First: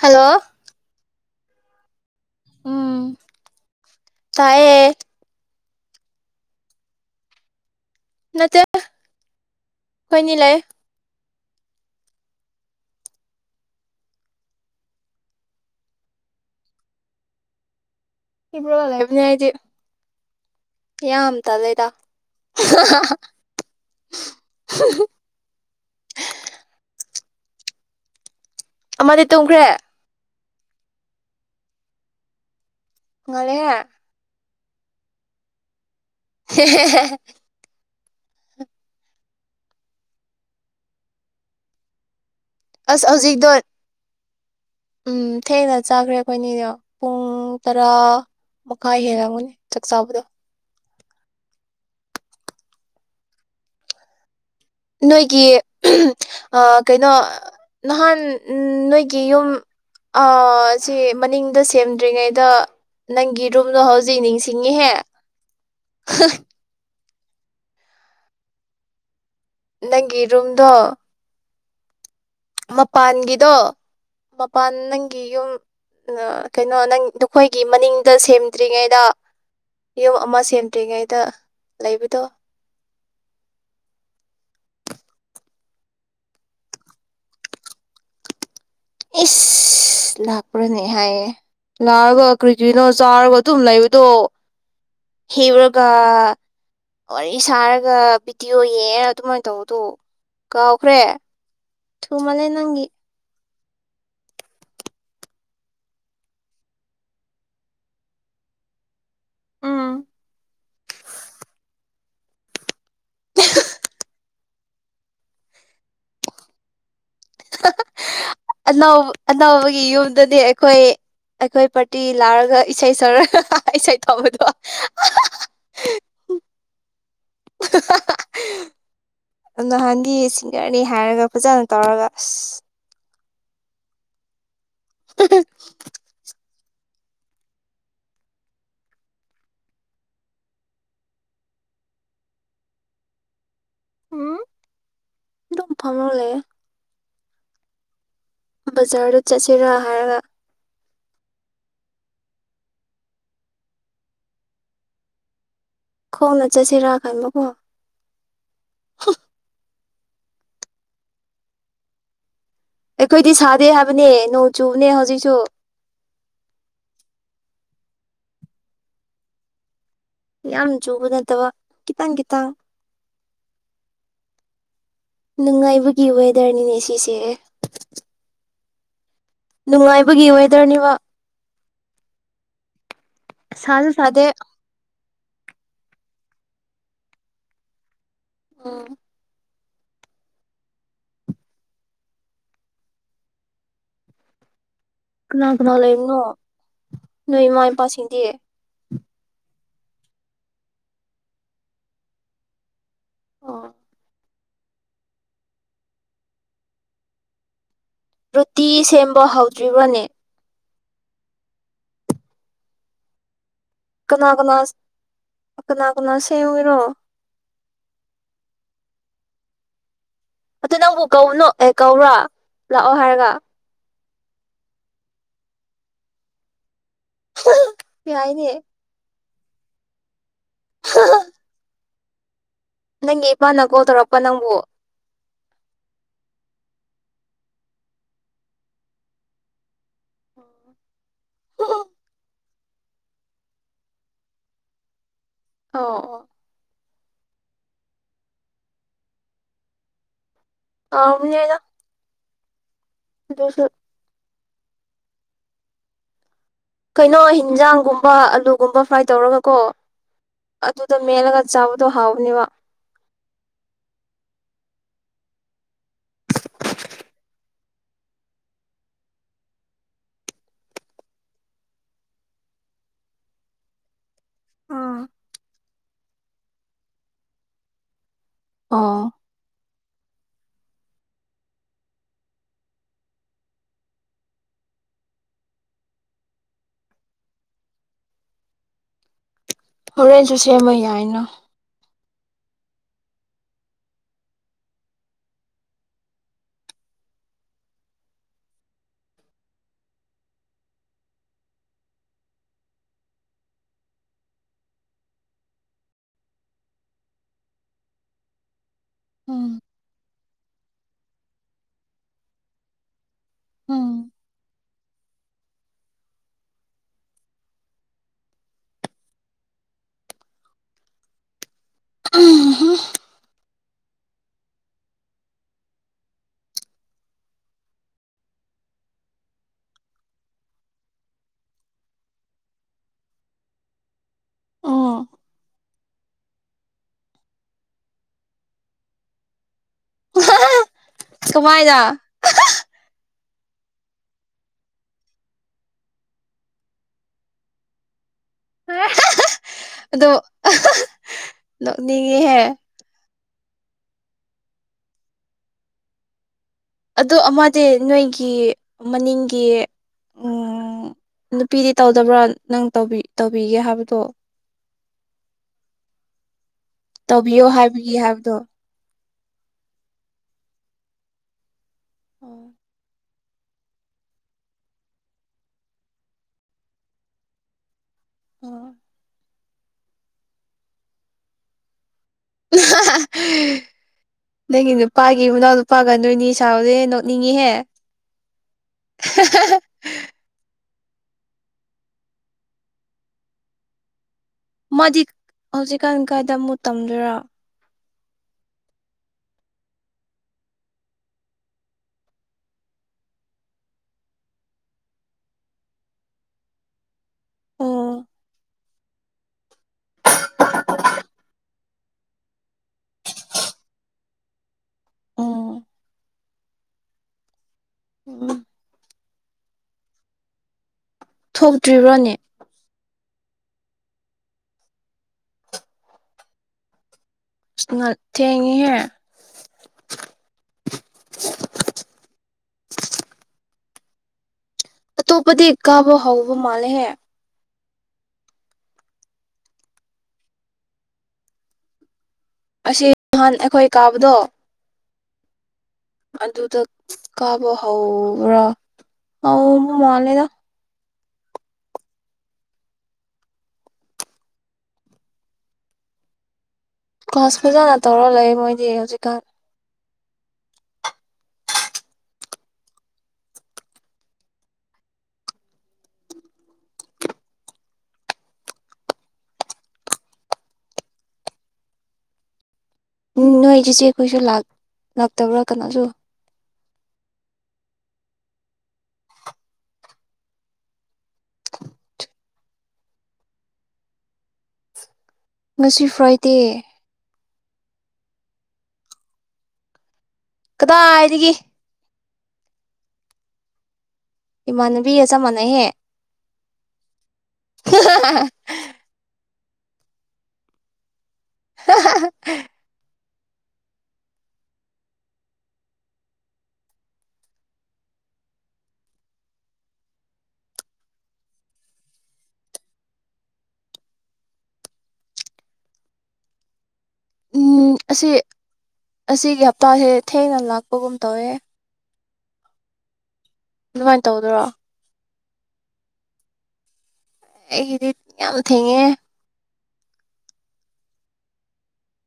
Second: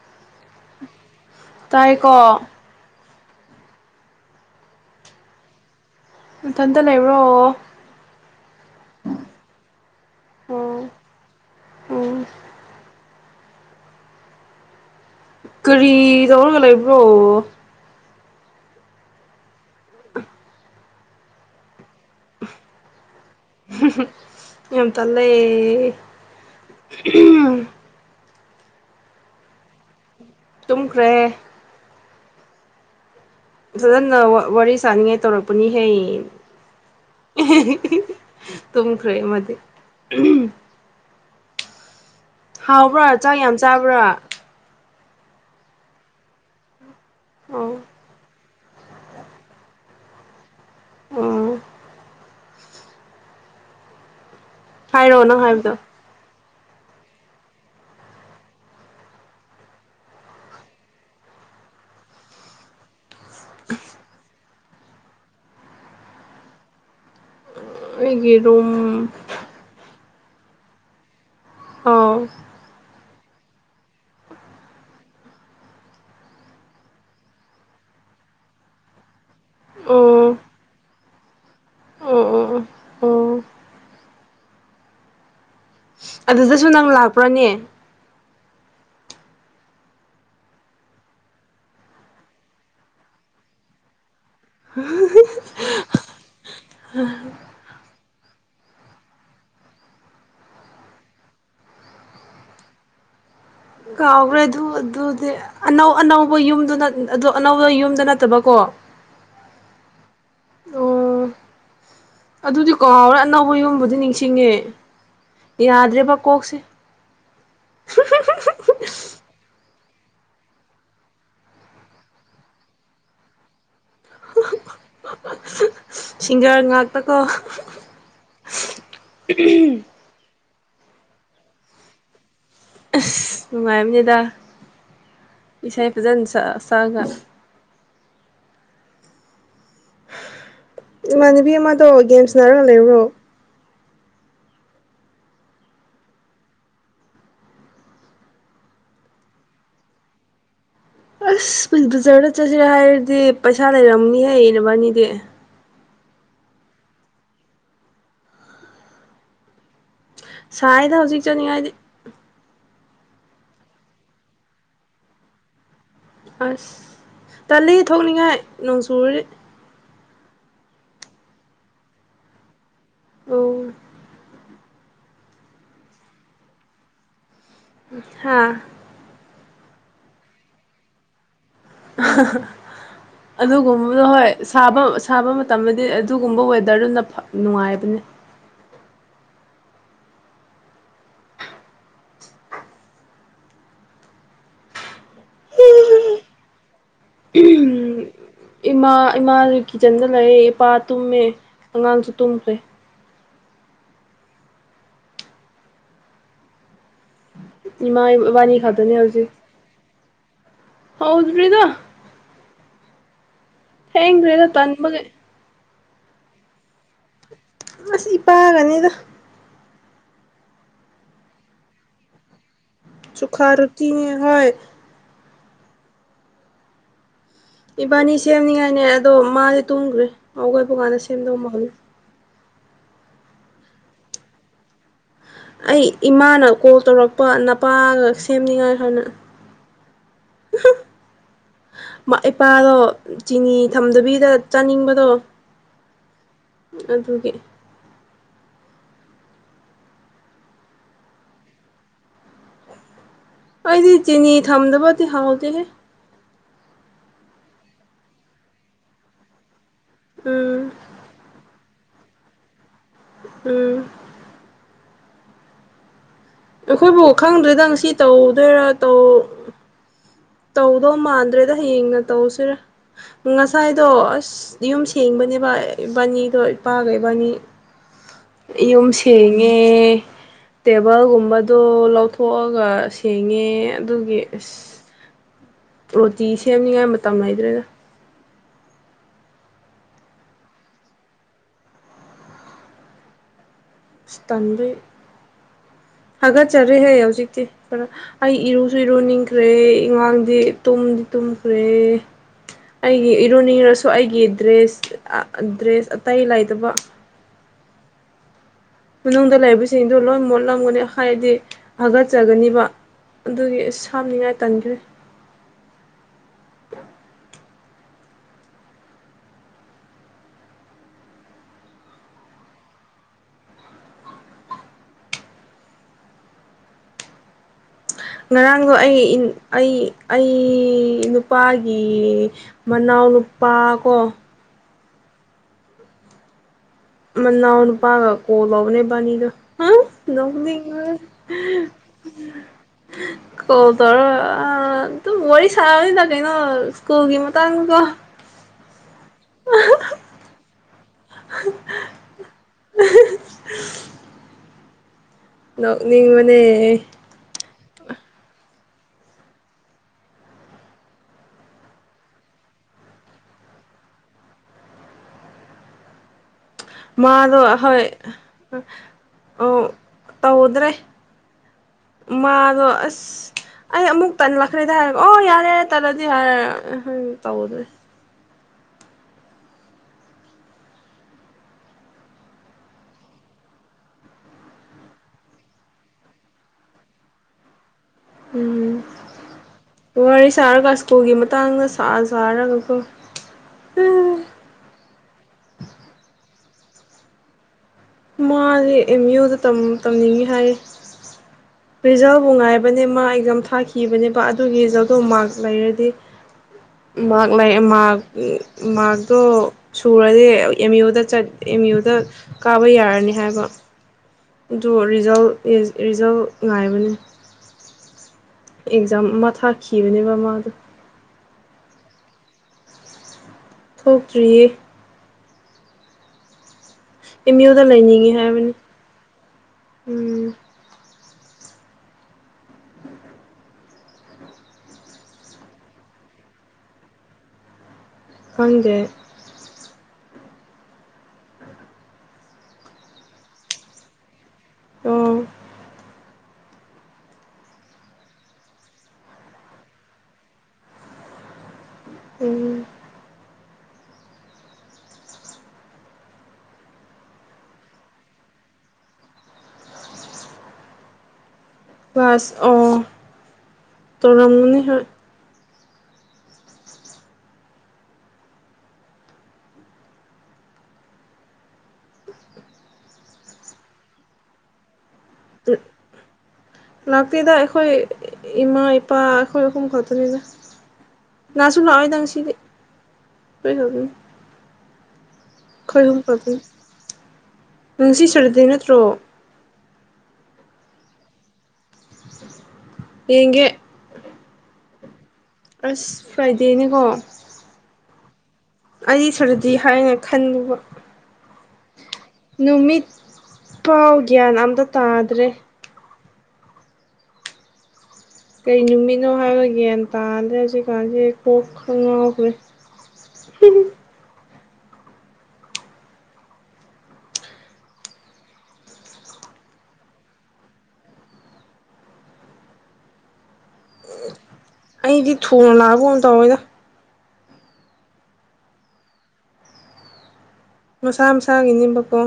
Hello ꯇꯥꯏ ꯀꯣ ꯎꯝ ꯇꯥꯏꯌꯦ ꯃꯊꯟꯇ ꯂꯩꯕ꯭ꯔꯣ ꯅꯠꯇꯦ ꯈꯣꯏꯅꯤ ꯂꯩ꯫ ꯑꯣ ꯎꯝ ꯀꯔꯤ ꯇꯧꯔꯒ ꯂꯩꯕ꯭ꯔꯣ? ꯍꯤꯞꯔꯒ ꯂꯩꯕꯅꯦ ꯑꯩꯗꯤ꯫ [unintelligible] ꯌꯥꯝ ꯇꯂꯦꯗ ꯍꯥꯍꯥꯍꯥ꯫ ꯍꯨꯝꯍꯨꯝ ꯌꯥꯝ ꯇꯂꯦ꯫ ꯎꯝ ꯑꯃꯗꯤ ꯇꯨꯝꯈ꯭ꯔꯦ? ꯇꯨꯝꯈ꯭ꯔꯦ꯫ ꯉꯜꯂꯦꯍꯦ [unintelligible] ꯋꯥꯔꯤ ꯁꯥꯅꯤꯡꯉꯥꯏ ꯇꯧꯔꯛꯄꯅꯤꯍꯦ꯫ ꯍꯦꯍꯦꯍꯦꯍꯦ ꯇꯨꯝꯈ꯭ꯔꯦ ꯑꯃꯗꯤ ꯎꯍꯨꯝ꯫ ꯑꯁ ꯍꯥꯎꯕ꯭ꯔꯥ ꯆꯥꯛ ꯍꯧꯖꯤꯛꯇꯣ ꯌꯥꯝ ꯆꯥꯕ꯭ꯔꯥ? ꯎꯝ ꯊꯦꯡꯅ ꯆꯥꯈ꯭ꯔꯦ ꯑꯩꯈꯣꯏꯅꯤꯗꯣ꯫ ꯄꯨꯡ ꯑꯣ ꯇꯔꯥ ꯃꯈꯥꯏ ꯍꯦꯜꯂꯝꯒꯅꯤ ꯆꯥꯛ ꯆꯥꯕꯗꯣ꯫ ꯎꯝ ꯍꯥꯏꯔꯣ ꯅꯪ ꯅꯣꯏꯒꯤ ꯍꯥꯏꯕꯗꯣ ꯑ ꯀꯩꯅꯣ ꯅꯍꯥꯟ ꯎꯝ ꯅꯣꯏꯒꯤ ꯌꯨꯝ ꯑ ꯁꯤ ꯃꯅꯤꯡꯗ ꯁꯦꯝꯗ꯭ꯔꯤꯉꯩꯗ ꯅꯪꯒꯤ ꯔꯨꯝꯂꯣ ꯍꯧꯖꯤꯛ ꯅꯤꯡꯁꯤꯡ ꯁꯤꯡꯉꯦꯍꯦ ꯍꯥ ꯑꯩꯒꯤ ꯔꯨꯝ ꯅꯪꯒꯤ ꯔꯨꯝꯗꯣ ꯑ ꯃꯄꯥꯟꯒꯤꯗꯣ ꯃꯄꯥꯟ ꯅꯪꯒꯤ ꯌꯨꯝ ꯑ ꯀꯩꯅꯣ ꯅꯪ ꯅꯈꯣꯏꯒꯤ ꯃꯅꯤꯡꯗ ꯁꯦꯝꯗ꯭ꯔꯤꯉꯩꯗ ꯌꯨꯝ ꯑꯣ ꯑꯃꯥ ꯁꯦꯝꯗꯔꯤꯉꯩ ꯇ ꯑꯣ ꯂꯩꯕꯗꯣ? ꯑꯣ ꯑꯣ ꯑꯣ ꯑꯗꯨꯗꯁꯨ ꯅꯪ ꯂꯥꯛꯄ꯭ꯔꯅꯦ? ꯏꯁ ꯂꯥꯛꯄ꯭ꯔꯅꯦ ꯍꯥꯏꯌꯦ ꯂꯥꯛꯑꯒ ꯀ꯭ꯔꯤ ꯀ꯭ꯔꯤꯅꯣ ꯆꯥꯔꯒ ꯑꯗꯨꯝ ꯂꯩꯕꯗꯣ ꯍꯤꯞꯔꯒ ꯋꯥꯔꯤ ꯁꯥꯔꯒ ꯚꯤꯗꯤꯑꯣ ꯌꯦꯡꯑ ꯑꯗꯨꯃꯥꯏꯅ ꯇꯧꯕꯗꯣ ꯀꯥꯎꯈ꯭ꯔꯦ ꯊꯨꯃꯜꯂꯦ ꯅꯪꯒꯤ ꯀꯥꯎꯈ꯭ꯔꯦ ꯑꯗꯨ ꯑꯗꯨꯗꯤ ꯑꯅꯧ ꯑꯅꯧꯕ ꯌꯨꯝꯗꯨꯅ ꯑꯗꯨ ꯑꯅꯧꯕ ꯌꯨꯝꯗ ꯅꯠꯇꯕꯀꯣ? ꯎꯝ ꯑꯣ ꯑꯗꯨꯗꯤ ꯀꯥꯎꯔꯦ ꯑꯅꯧꯕ ꯌꯨꯝꯕꯨꯗꯤ ꯅꯤꯡꯁꯤꯡꯉꯦ꯫ ꯌꯥꯗ꯭ꯔꯦꯕ ꯀꯣꯛꯁꯦ꯫ ꯑꯅꯧꯕ ꯑꯅꯧꯕꯒ ꯌꯨꯝꯗꯗꯤ ꯑꯩꯈꯣꯏ ꯑꯩꯈꯣꯏ ꯄꯥꯔꯇꯤ ꯂꯥꯛꯔꯒ ꯏꯁꯩ ꯁꯛꯔꯒ ꯏꯁꯩ ꯇꯧꯕꯗꯣ ꯑꯍꯥꯍꯥ ꯇꯀꯣ ꯎꯍꯨꯝꯍꯨꯝ ꯑꯍꯝ ꯆꯥꯔꯅꯤ ꯍꯥꯏꯔꯒ ꯐꯖꯅ ꯇꯧꯔꯒ ꯑꯁ ꯅꯨꯡꯉꯥꯏꯔꯝꯅꯦꯗ ꯏꯁꯩ ꯐꯖꯅ ꯁꯛꯑ ꯁꯛꯑꯒ ꯏꯃꯥꯟꯅꯕꯤ ꯑꯃꯗꯣ ꯒꯦꯝ ꯁꯟꯅꯥꯔꯒ ꯂꯩꯕꯔꯣ? ꯎꯝ ꯑꯗꯨꯝ ꯐꯃ ꯂꯩꯌꯦ꯫ ꯕꯖꯥꯔꯗ ꯆꯠꯁꯤꯔꯥ ꯍꯥꯏꯔꯒ ꯑꯁ ꯕꯖꯥꯔꯗ ꯆꯁꯤꯔꯦ ꯍꯥꯏꯔꯗꯤ ꯄꯩꯁꯥ ꯂꯩꯔꯝꯅꯤꯍꯦ ꯅꯕꯥꯅꯤꯗꯤ꯫ ꯈꯣꯡꯅ ꯆꯠꯁꯤꯔ ꯈꯟꯕꯀꯣ꯫ [unintelligible] ꯁꯥꯏꯌꯦꯗ ꯍꯧꯖꯤꯛ ꯆꯠꯅꯤꯡꯉꯗꯤ ꯑꯩꯈꯣꯏꯗꯤ ꯁꯥꯗꯦ ꯍꯥꯏꯕꯅꯦ ꯅꯣꯡ ꯆꯨꯕꯅꯦ ꯍꯧꯖꯤꯛꯁꯨ꯫ ꯑꯁ ꯇꯜꯂꯤ ꯊꯣꯛꯅꯤꯡꯉꯥꯏ ꯅꯣꯡ ꯆꯨꯔꯗꯤ ꯌꯥꯝ ꯆꯨꯕ ꯅꯠꯇꯕ ꯈꯤꯇꯪ ꯈꯤꯇꯪ ꯎꯝ ꯅꯨꯡꯉꯥꯏꯕꯒꯤ ꯋꯦꯗꯔꯅꯤꯅꯦ ꯁꯤꯁꯦ꯫ ꯍꯥꯥ ꯅꯨꯡꯉꯥꯏꯕꯒꯤ ꯋꯦꯗꯔꯅꯤꯕ꯫ [unintelligible] ꯁꯥꯁꯨ ꯑꯗꯨꯒꯨꯝꯕꯗꯣ ꯁꯥꯗꯦ ꯍꯣꯏ ꯁꯥꯕ ꯁꯥꯕ ꯃꯇꯝꯗꯗꯤ ꯑꯗꯨꯒꯨꯝꯕ ꯋꯦꯗꯔꯗꯨꯅ ꯐ ꯅꯨꯡꯉꯥꯏꯕꯅꯤ꯫ ꯎꯝ ꯀꯅꯥ ꯀꯅꯥ ꯂꯩꯕꯅꯣ ꯅꯣꯏ ꯏꯃꯥ ꯏꯄꯥꯁꯤꯡ ꯏꯃꯥ ꯏꯃꯥꯁꯨ ꯀꯤꯠꯆꯟꯗ ꯂꯩꯌꯦ ꯏꯄꯥ ꯇꯨꯝꯃꯦ ꯑꯉꯥꯡꯁꯨ ꯇꯨꯝꯈ꯭ꯔꯦ꯫ ꯑꯣ ꯏꯃꯥ ꯏꯕꯥꯅꯤ ꯔꯨꯇꯤ ꯁꯦꯝꯕ ꯍꯧꯗ꯭ꯔꯤꯕꯣꯅꯦ? ꯍꯧꯗꯔꯤꯗ ꯀꯅꯥ ꯊꯦꯡꯒꯔꯦꯗ ꯀꯅꯥ ꯇꯟꯕꯒꯤ ꯀꯅꯥ ꯀꯅꯥ ꯁꯦꯝꯒꯦꯔꯣ? ꯑꯁ ꯏꯄꯥꯒꯅꯤꯗ꯫ ꯑꯗꯨ ꯅꯪꯕꯨ ꯀꯧꯒꯅꯣ ꯑꯦ ꯀꯧꯔ? ꯁꯨꯈꯥ ꯔꯨꯇꯤꯅꯦ ꯍꯣꯏ ꯏꯕꯥꯅꯤ ꯌꯥꯏꯅꯦ ꯁꯦꯝꯅꯤꯡꯉꯥꯏꯅꯦ ꯑꯗꯣ ꯃꯥꯗꯤ ꯇꯨꯝꯒ꯭ꯔꯦ꯫ ꯍꯧꯒꯠꯄꯀꯥꯟꯗ ꯁꯦꯝꯗꯧ ꯃꯥꯜꯂꯦ꯫ ꯅꯪꯒꯤ ꯏꯄꯥꯅ ꯀꯣꯜ ꯇꯧꯔꯛꯄ ꯅꯪꯕꯨ? ꯑꯩ ꯏꯃꯥꯅ ꯀꯣꯜ ꯇꯧꯔꯛꯄ ꯅꯄꯥꯒ ꯁꯦꯝꯅꯤꯉꯥꯏ ꯍꯥꯏꯅ ꯎꯍꯨꯝ ꯑꯣ ꯏꯄꯥꯗꯣ ꯆꯤꯅꯤ ꯊꯝꯗꯕꯤꯗ ꯆꯥꯅꯤꯡꯕꯗꯣ ꯑꯣ ꯑꯣ ꯑꯗꯨꯒꯤ ꯍꯥꯎꯕꯅꯦꯗ ꯑꯗꯨꯁꯨ ꯑꯩꯗꯤ ꯆꯤ ꯅꯤ ꯊꯝꯗꯕꯗꯤ ꯍꯥꯎꯗꯦꯍꯦ꯫ ꯀꯩꯅꯣ ꯍꯤꯟꯖꯥꯡꯒꯨꯝꯕ ꯑꯂꯨꯒꯨꯝꯕ ꯐ꯭ꯔꯥꯏ ꯇꯧꯔꯒ ꯀꯣ ꯎꯝ ꯑꯗꯨꯗ ꯃꯦꯠꯂꯒ ꯆꯥꯎ ꯑꯗꯣ ꯍꯥꯎꯕꯅꯦꯕ ꯎꯝ ꯑꯩꯈꯣꯏꯕꯨ ꯈꯪꯗ꯭ꯔꯦꯗ ꯉꯁꯤ ꯇꯧꯗꯣꯏꯔꯥ ꯇꯧ ꯇꯧꯗꯧ ꯃꯥꯟꯗ꯭ꯔꯦꯗ ꯍꯌꯦꯡꯅ ꯇꯧꯁꯤꯔ ꯉꯁꯥꯏꯗꯣ ꯑꯁ ꯌꯨꯝ ꯁꯦꯡꯕꯅꯦꯕ ꯏꯕꯥꯅꯤ ꯑꯗꯣ ꯏꯄꯥꯒ ꯏꯕꯥꯅꯤ ꯌꯨꯝ ꯑꯣ ꯁꯦꯡꯉꯦ ꯇꯦꯕꯜꯒꯨꯝꯕꯗꯣ ꯂꯧꯊꯣꯛꯑꯒ ꯁꯦꯡꯉꯦ ꯑꯗꯨꯒꯤ ꯏꯁ ꯔꯣꯇꯤ ꯁꯦꯝꯅꯤꯉꯥꯏ ꯃꯇꯝ ꯂꯩꯗ꯭ꯔꯦꯗ꯫ ꯍꯣꯔꯦꯟꯦꯟꯁꯨ ꯁꯦꯝꯕ ꯌꯥꯏꯅ꯫ ꯇꯟꯗꯨꯏ ꯍꯥꯒꯠꯆꯔꯤꯍꯦ ꯍꯧꯖꯤꯛꯇꯤ ꯈꯔ ꯑꯩ ꯏꯔꯨꯁꯨ ꯏꯔꯨꯅꯤꯡꯈ꯭ꯔꯦ ꯏꯉꯥꯡꯗꯤ ꯇꯨꯝꯗꯤ ꯇꯨꯝꯈ꯭ꯔꯦ ꯑꯩꯒꯤ ꯏꯔꯨꯅꯤꯡꯔꯁꯨ ꯑꯩꯒꯤ ꯗ꯭ꯌꯦ ꯑ ꯗ꯭ꯔꯦꯁ ꯑꯇꯩ ꯂꯩꯥꯏꯇꯕ ꯃꯅꯨꯡꯗ ꯎꯝ ꯂꯩꯕ ꯁꯤꯡꯗꯨ ꯂꯣꯏ ꯃꯣꯠ ꯂꯝꯒꯅꯤ ꯍꯥꯏꯗꯤ ꯍꯥꯒꯠꯆꯒꯅꯤꯕ ꯑꯗꯨꯒꯤ ꯎꯝ ꯑꯁ ꯍꯥꯝꯅꯤꯡꯉꯥꯏ ꯇꯟꯈ꯭ꯔꯦ꯫ ꯑ ꯎꯝꯍꯨꯝ ꯉꯔꯥꯡꯗꯣ ꯑꯩ ꯑꯩ ꯑꯩ ꯅꯨꯄꯥꯒꯤ ꯃꯅꯥꯎ ꯅꯨꯄꯥ ꯀꯣ ꯎꯝ ꯃꯅꯥꯎꯅꯨꯄꯥꯒ ꯀꯣꯜ ꯂꯧꯕꯅꯦ ꯏꯕꯥꯅꯤꯗꯨ꯫ ꯍꯥ ꯅꯣꯛꯅꯤꯡꯉꯦ ꯀꯃꯥꯏꯅ ꯀꯣꯜ ꯇꯧꯔꯒ ꯑꯥ ꯑꯗꯨꯝ ꯋꯥꯔꯤ ꯁꯥꯕꯅꯤꯗ ꯀꯩꯅꯣ ꯁ꯭ꯀꯨꯜꯒꯤ ꯃꯇꯥꯡꯀꯣ ꯑꯦ ꯍꯥꯍꯥ ꯑꯗꯣ ꯑꯍꯥꯍꯥ ꯅꯣꯛꯅꯤꯡꯉꯤꯍꯦ [unintelligible] [unintelligible] ꯑꯦ ꯑꯗꯨꯗꯤ ꯅꯣꯏꯒꯤ ꯃꯅꯤꯡꯒꯤ ꯎꯝ ꯅꯨꯄꯤꯗꯤ ꯇꯧꯗꯕ꯭ꯔꯥ ꯅꯪ ꯇꯧꯕꯤ ꯇꯧꯕꯤꯒꯦ ꯍꯥꯏꯕꯗꯣ ꯃꯥꯗꯣ ꯇꯧꯕꯤꯌꯣ ꯍꯣꯏ ꯍꯥꯏꯕꯒꯤ ꯍꯥꯏꯕꯗꯣ ꯑꯣ ꯇꯧꯗ꯭ꯔꯦ꯫ ꯑꯣ ꯃꯥꯗꯣ ꯑꯁ ꯑꯩ ꯑꯃꯨꯛ ꯇꯂꯛꯈ꯭ꯔꯦꯗ ꯍꯥꯏꯔꯦ ꯑꯣ ꯌꯥꯔꯦ ꯌꯥꯔꯦ ꯇꯜꯂꯗꯤ ꯍꯥꯏꯔ ꯇꯧꯗ꯭ꯔꯦ꯫ ꯑꯣ ꯑꯍꯥꯍꯥ ꯅꯪꯒꯤ ꯅꯨꯄꯥꯒꯤ ꯃꯅꯥꯎ ꯅꯨꯄꯥꯒ ꯅꯣꯏꯅꯤ ꯁꯥꯕꯗꯤ ꯅꯣꯛꯅꯤꯡꯉꯤꯍꯦ꯫ ꯎꯝ ꯋꯥꯔꯤ ꯁꯥꯔꯒ ꯑꯁ ꯎꯄꯨꯒꯤ ꯃꯇꯥꯡꯗ ꯁꯥ ꯁꯥꯔꯒꯀꯣ ꯎ ꯃꯥꯗꯤ ꯍꯧꯖꯤꯛꯀꯥꯟ ꯀꯥꯏꯗ ꯑꯃꯨꯛ ꯇꯝꯗꯣꯏꯔꯥ? ꯃꯥꯁ ꯑꯦꯝ ꯌꯨꯗ ꯇꯝꯅꯤꯡꯉꯤ ꯍꯥꯏ ꯔꯤꯖꯜꯕꯨ ꯉꯥꯏꯕꯅꯦ ꯃꯥ ꯑꯦꯛꯖꯥꯝ ꯊꯥꯈꯤꯕꯅꯦꯕ ꯑꯗꯨꯒꯤ ꯔꯤꯖꯜꯠꯇꯣ ꯃꯥꯔꯛ ꯂꯩꯔꯗꯤ ꯃꯍꯥꯛ ꯂꯩ ꯃꯥ ꯑꯣ ꯃꯥꯔꯛꯇꯣ ꯁꯨꯔꯗꯤ ꯑꯦꯝ ꯌꯨꯗ ꯆꯠ ꯑꯦꯝ ꯌꯨꯗ ꯀꯥꯕ ꯌꯥꯔꯅꯤ ꯍꯥꯏꯕ ꯑꯗꯨꯣ ꯔꯤꯖꯜ ꯑꯣ ꯔꯤꯖꯜ ꯉꯥꯏꯕꯅꯤ ꯎꯝ ꯑꯦꯛꯖꯝ ꯊꯥꯈꯤꯕꯅꯦꯕꯃꯥꯗꯣ ꯊꯣꯛꯇ꯭ꯔꯤꯕ꯭ꯔꯣꯅꯦ ꯊꯣꯛꯇ꯭ꯔꯤꯌꯦ ꯏꯃꯤ ꯑꯣ ꯑꯁ ꯉꯟ ꯂꯩꯅꯤ ꯍꯥꯏꯕꯅꯤ ꯊꯦꯡꯉꯤꯍꯦ ꯎꯝ ꯑꯇꯣꯞꯄꯗꯤ ꯀꯥꯕ ꯍꯧꯕ ꯃꯥꯜꯂꯦꯍꯦ ꯐꯒꯦ ꯑꯁꯤ ꯅꯍꯥꯟ ꯑꯩꯈꯣꯏ ꯀꯥꯕꯗꯣ ꯎ ꯑꯗꯨꯗ ꯀꯥꯕ ꯍꯧꯕ꯭ꯔꯥ ꯑ ꯃ ꯃꯥꯜꯂꯦꯗ ꯎꯝ ꯀ꯭ꯂꯥꯁ ꯐꯖꯥꯅ ꯇꯧꯔ ꯂꯩ ꯃꯣꯏꯗꯤ ꯍꯧꯖꯤꯛꯀꯥꯟ ꯋꯥꯁ ꯑꯣ ꯇꯔꯝꯅꯤ ꯍ ꯎꯝ ꯅꯣꯏꯒꯤꯁꯤ ꯀꯁꯨ ꯂꯥꯛ ꯂꯥꯛꯇꯕ꯭ꯔꯥ ꯀꯅꯥꯁꯨ ꯂꯥꯛꯇꯗ ꯑꯩꯈꯣꯏ ꯏꯃꯥ ꯏꯄꯥ ꯑꯩꯈꯣꯏ ꯑꯈꯨꯝ ꯈꯠꯇꯅꯤꯗ ꯅꯥꯁꯨ ꯂꯥꯛꯑꯣꯏꯗꯪ ꯁꯤꯗꯤ ꯀꯣꯏ ꯈꯅꯤ ꯉꯁꯤ ꯐ꯭ꯔꯣꯏꯇꯦ ꯅꯨꯡꯁꯤ ꯁꯔꯗꯤ ꯅꯠꯇ꯭ꯔꯣ ꯀꯗꯥꯏ ꯍꯥꯏꯔꯤꯒꯦ ꯌꯦꯒꯦ ꯏꯃꯅꯕꯤ ꯆ ꯃꯅꯦꯍꯦ ꯐ꯭ꯔꯥꯏꯗꯦꯅꯦꯀꯣ ꯑ ꯑꯅꯤ ꯁꯨꯔꯗꯤ ꯍꯥꯏꯅ ꯈꯟꯂꯨꯕ ꯅꯨꯃꯤꯠ ꯄꯥꯎ ꯒ꯭ꯌꯥꯟ ꯑꯝꯇ ꯇꯥꯗ꯭ꯔꯦ ꯀꯩ ꯅꯨꯃꯤꯠꯅꯣ ꯍꯥꯏꯕ ꯒ꯭ꯌꯥꯟ ꯇꯥꯗ꯭ꯔꯦ ꯍꯧꯖꯤꯛ ꯀꯥꯟꯁꯦ ꯀꯣꯛ ꯈ ꯉꯥꯎꯈ꯭ꯔꯦ ꯎꯝ ꯑꯁꯤ ꯑꯁꯤꯒꯤ ꯍꯞꯇꯥꯁꯦ ꯊꯦꯡꯅ ꯂꯥꯛꯄꯒꯨꯝ ꯇꯧꯋꯦ ꯑꯗꯨꯃꯥꯏꯅ ꯇꯧꯗꯣꯏꯔꯣ ꯗꯤ ꯊꯨꯅ ꯂꯥꯒ ꯍꯗ ꯑꯣꯗ ꯑꯩ ꯔ ꯌꯥꯝꯝ ꯊꯦ ꯃꯁꯥ ꯃꯁꯥꯒꯤꯅꯤꯕꯀꯣ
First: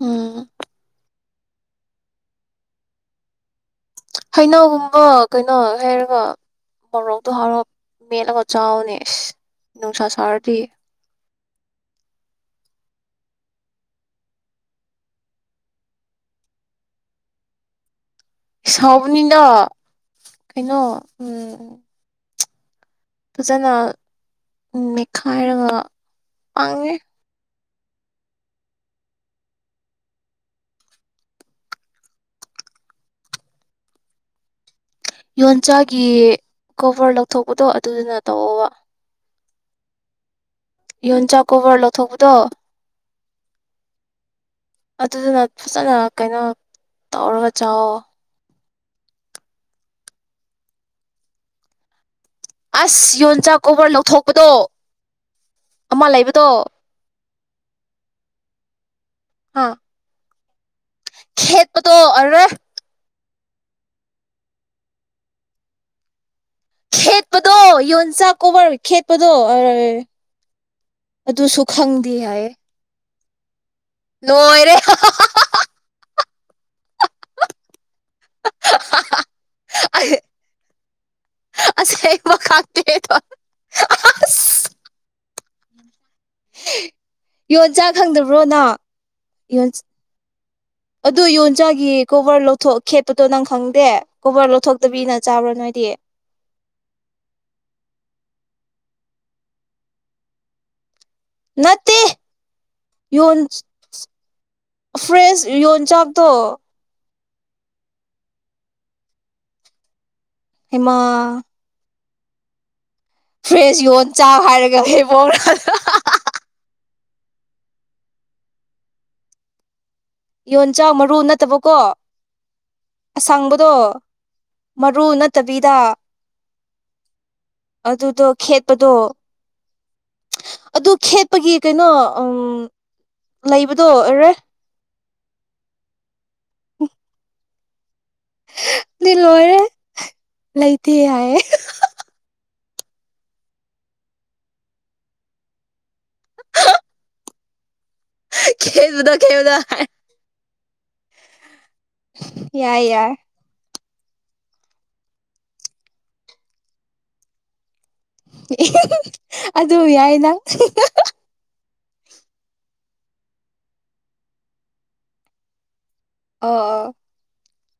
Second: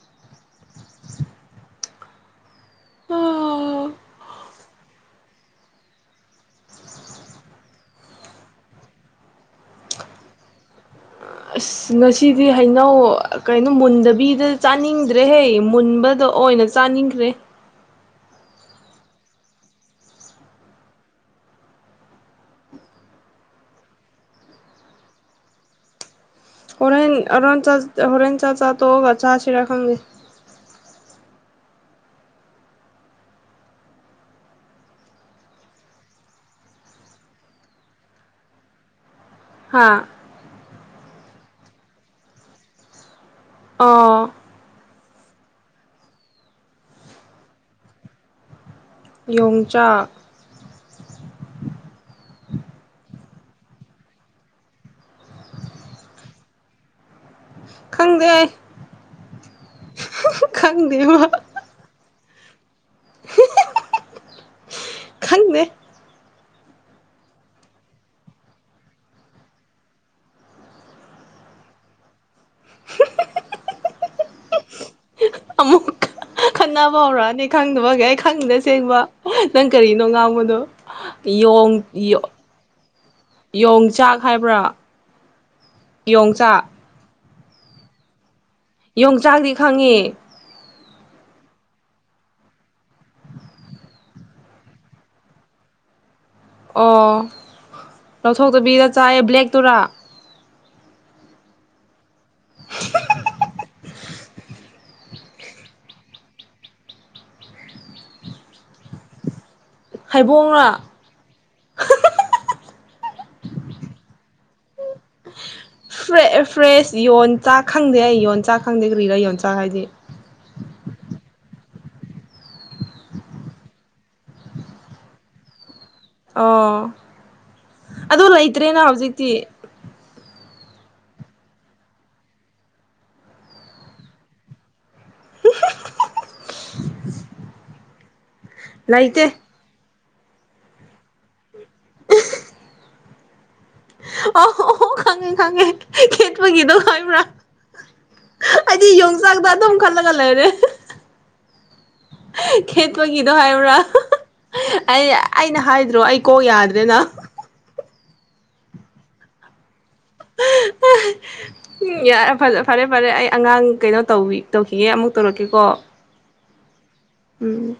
ꯎꯝ ꯎ ꯀꯩꯅꯧꯒꯨꯝꯕ ꯀꯩꯅꯣ ꯍꯥꯏꯔꯒ ꯃꯣꯔꯣꯛꯇꯣ ꯍꯔꯥꯎꯞ ꯃꯦꯠꯂꯒ ꯆꯥꯎꯅꯦ ꯑꯁ ꯅꯨꯡꯁꯥ ꯁꯥꯔꯗꯤ ꯑꯁ ꯉꯁꯤꯗꯤ ꯍꯩꯅꯧ ꯀꯩꯅꯣ ꯃꯨꯟꯗꯕꯤꯗ ꯆꯥꯅꯤꯡꯗ꯭ꯔꯦꯍꯦ ꯃꯨꯟꯕꯗ ꯑꯣꯏꯅ ꯆꯥꯅꯤꯡꯈ꯭ꯔꯦ ꯁꯥꯎꯕꯅꯤꯅꯣ ꯀꯩꯅꯣ ꯎꯝ ꯐꯖꯅ ꯅꯦꯠꯈꯥꯏꯔꯒ ꯄꯔꯍꯦꯟ ꯑꯔꯨꯅꯥꯆꯜ ꯍꯣꯔꯦꯟ ꯆ ꯆꯥ ꯇꯒ ꯆꯥ ꯁꯤꯔꯀꯪꯒꯦ ꯌꯣꯟꯆꯥꯛꯒꯤ ꯀꯣꯕꯔ ꯂꯧꯊꯣꯛꯄꯗꯣ ꯑꯗꯨꯗꯨꯅ ꯇꯧꯑꯣꯕ ꯍꯥꯥ ꯌꯣꯟꯆꯥꯛꯀꯣꯕꯔ ꯂꯧꯊꯣꯛꯄꯗꯣ ꯑ ꯑꯗꯨꯗꯨꯅ ꯐꯖꯅ ꯀꯩꯅꯣ ꯇꯧꯔꯒ ꯆꯥꯛꯑꯣꯣ ꯌꯣꯡꯆꯥꯛ ꯑꯁ ꯌꯣꯟꯆꯥꯛ ꯀꯧꯕꯕꯔ ꯂꯧꯊꯣꯛꯄꯗꯣ ꯑꯃ ꯂꯩꯕꯗꯣ ꯈꯪꯗꯦ ꯑ ꯈꯪꯗꯦꯕ ꯈꯦꯠꯠꯇꯣ [inaudible] [unintelligible] ꯈꯪꯃꯦ ꯈꯦꯠꯄꯗꯣ ꯌꯣꯟꯆꯥꯛ ꯀꯧꯕꯣꯕꯔ ꯈꯦꯠꯄꯗꯣ ꯑꯗꯨꯁꯨ ꯈꯪꯗꯦ ꯍꯥꯏꯌꯦ ꯂꯣꯏꯔꯦ ꯑꯃꯨꯛ ꯈꯠꯅꯕ ꯍꯧꯔꯛꯑꯅꯤ ꯈꯪꯗꯕꯒꯦ ꯑꯩ ꯈꯪꯗ ꯁꯦꯡꯕ ꯅꯪ ꯀꯔꯤꯅꯣ ꯉꯥꯡꯕꯗꯣꯣꯡ ꯑꯁꯦꯡꯕ ꯈꯪꯗꯦꯗꯣ ꯌꯣꯡꯆꯥꯛ ꯍꯥꯏꯕ꯭ꯔꯥ ꯑꯁ ꯌꯣꯡꯆꯥꯛ ꯌꯣꯟꯖꯆꯥ ꯈꯪꯗꯕ꯭ꯔ ꯌꯣꯡꯆꯥꯛꯗꯤ ꯈꯪꯉꯤ ꯑꯗꯨ ꯌꯣꯟꯆꯥꯛꯒꯤ ꯀꯣꯕꯔ ꯂꯧꯊꯣꯛ ꯈꯦꯠꯄꯗꯣ ꯅꯪ ꯈꯪꯗꯦ ꯀꯣꯕꯔ ꯂꯧꯊꯣꯛꯇꯕꯤꯅ ꯆꯥꯕ꯭ꯔꯣ ꯅꯣꯏꯗꯤ ꯑꯣ ꯂꯧꯊꯣꯛꯇꯕꯤꯗ ꯆꯥꯏꯑꯦ ꯕ꯭ꯂꯦꯛꯇꯔꯥ ꯅꯠꯇꯦ ꯌꯟ ꯐ꯭ꯔꯦꯁ ꯌꯣꯟ ꯆꯥꯛꯇꯣ ꯍꯩꯕꯣꯡꯔꯥ ꯍ ꯐ꯭ꯔꯦꯁ ꯌꯣꯟ ꯆꯥꯛ ꯍꯥꯏꯔꯒ ꯍꯩꯕꯣꯡ ꯐ꯭ꯔꯦ ꯐ꯭ꯔꯦꯁ ꯌꯣꯟꯆꯥꯛ ꯈꯪꯗꯦ ꯑꯩ ꯌꯣꯟꯆꯥꯛ ꯈꯪꯗꯦ ꯀꯔꯤꯔꯥ ꯌꯣꯟꯆꯥꯛ ꯍꯥꯏꯗꯤ ꯌꯣꯟꯆꯥꯛ ꯃꯔꯨ ꯅꯠꯇꯕꯀꯣ ꯑꯁꯥꯡꯕꯗꯣ ꯃꯔꯨ ꯅꯠꯇꯕꯤꯗ ꯑꯣ ꯑꯗꯨꯗꯣ ꯑꯗꯨ ꯂꯩꯇ꯭ꯔꯦꯅ ꯈꯦꯠꯄꯗꯣ ꯍꯧꯖꯤꯛꯇꯤ ꯑꯗꯨ ꯈꯦꯠꯄꯒꯤ ꯀꯩꯅꯣ ꯎ ꯂꯩꯕꯗꯣ ꯑꯣꯏꯔꯦ ꯎ ꯂꯩꯥꯏꯇ ꯂꯩꯇ ꯌꯥꯌꯦꯦ [unintelligible] ꯑꯣꯣ ꯈꯥꯉꯦ ꯈꯥꯉꯦ ꯈꯦꯠꯄꯒꯤꯗꯣ ꯈꯥꯏꯕ꯭ꯔꯥ ꯍꯥꯏꯗꯤ ꯈꯦꯠꯕꯗꯣ ꯌꯣꯡꯆꯥꯛꯗꯣ ꯈꯦꯠꯕꯗꯣ ꯑꯗꯨꯝ ꯈꯜꯂꯒ ꯂꯩꯔꯦ ꯌꯥꯏ ꯌꯥꯏ ꯈꯦꯠꯄꯒꯤꯗꯣ ꯍꯥꯏꯕ꯭ꯔꯥ ꯑꯩ ꯑꯩꯅ ꯍꯥꯏꯗ꯭ꯔꯣ ꯑꯩ ꯀꯣꯛ ꯌꯥꯗ꯭ꯔꯦꯅ [unintelligible] ꯑꯗꯨ ꯌꯥꯏ ꯅꯪ ꯎꯝ ꯌꯥ ꯐꯔꯦ ꯐꯔꯦ ꯑꯩ ꯑꯉꯥꯡ ꯀꯩꯅꯣ ꯇꯧ ꯇꯧꯈꯤꯒꯦ ꯑꯃꯨꯛ ꯇꯧꯔꯛꯀꯦꯀꯣ ꯑ ꯑ ꯎꯝ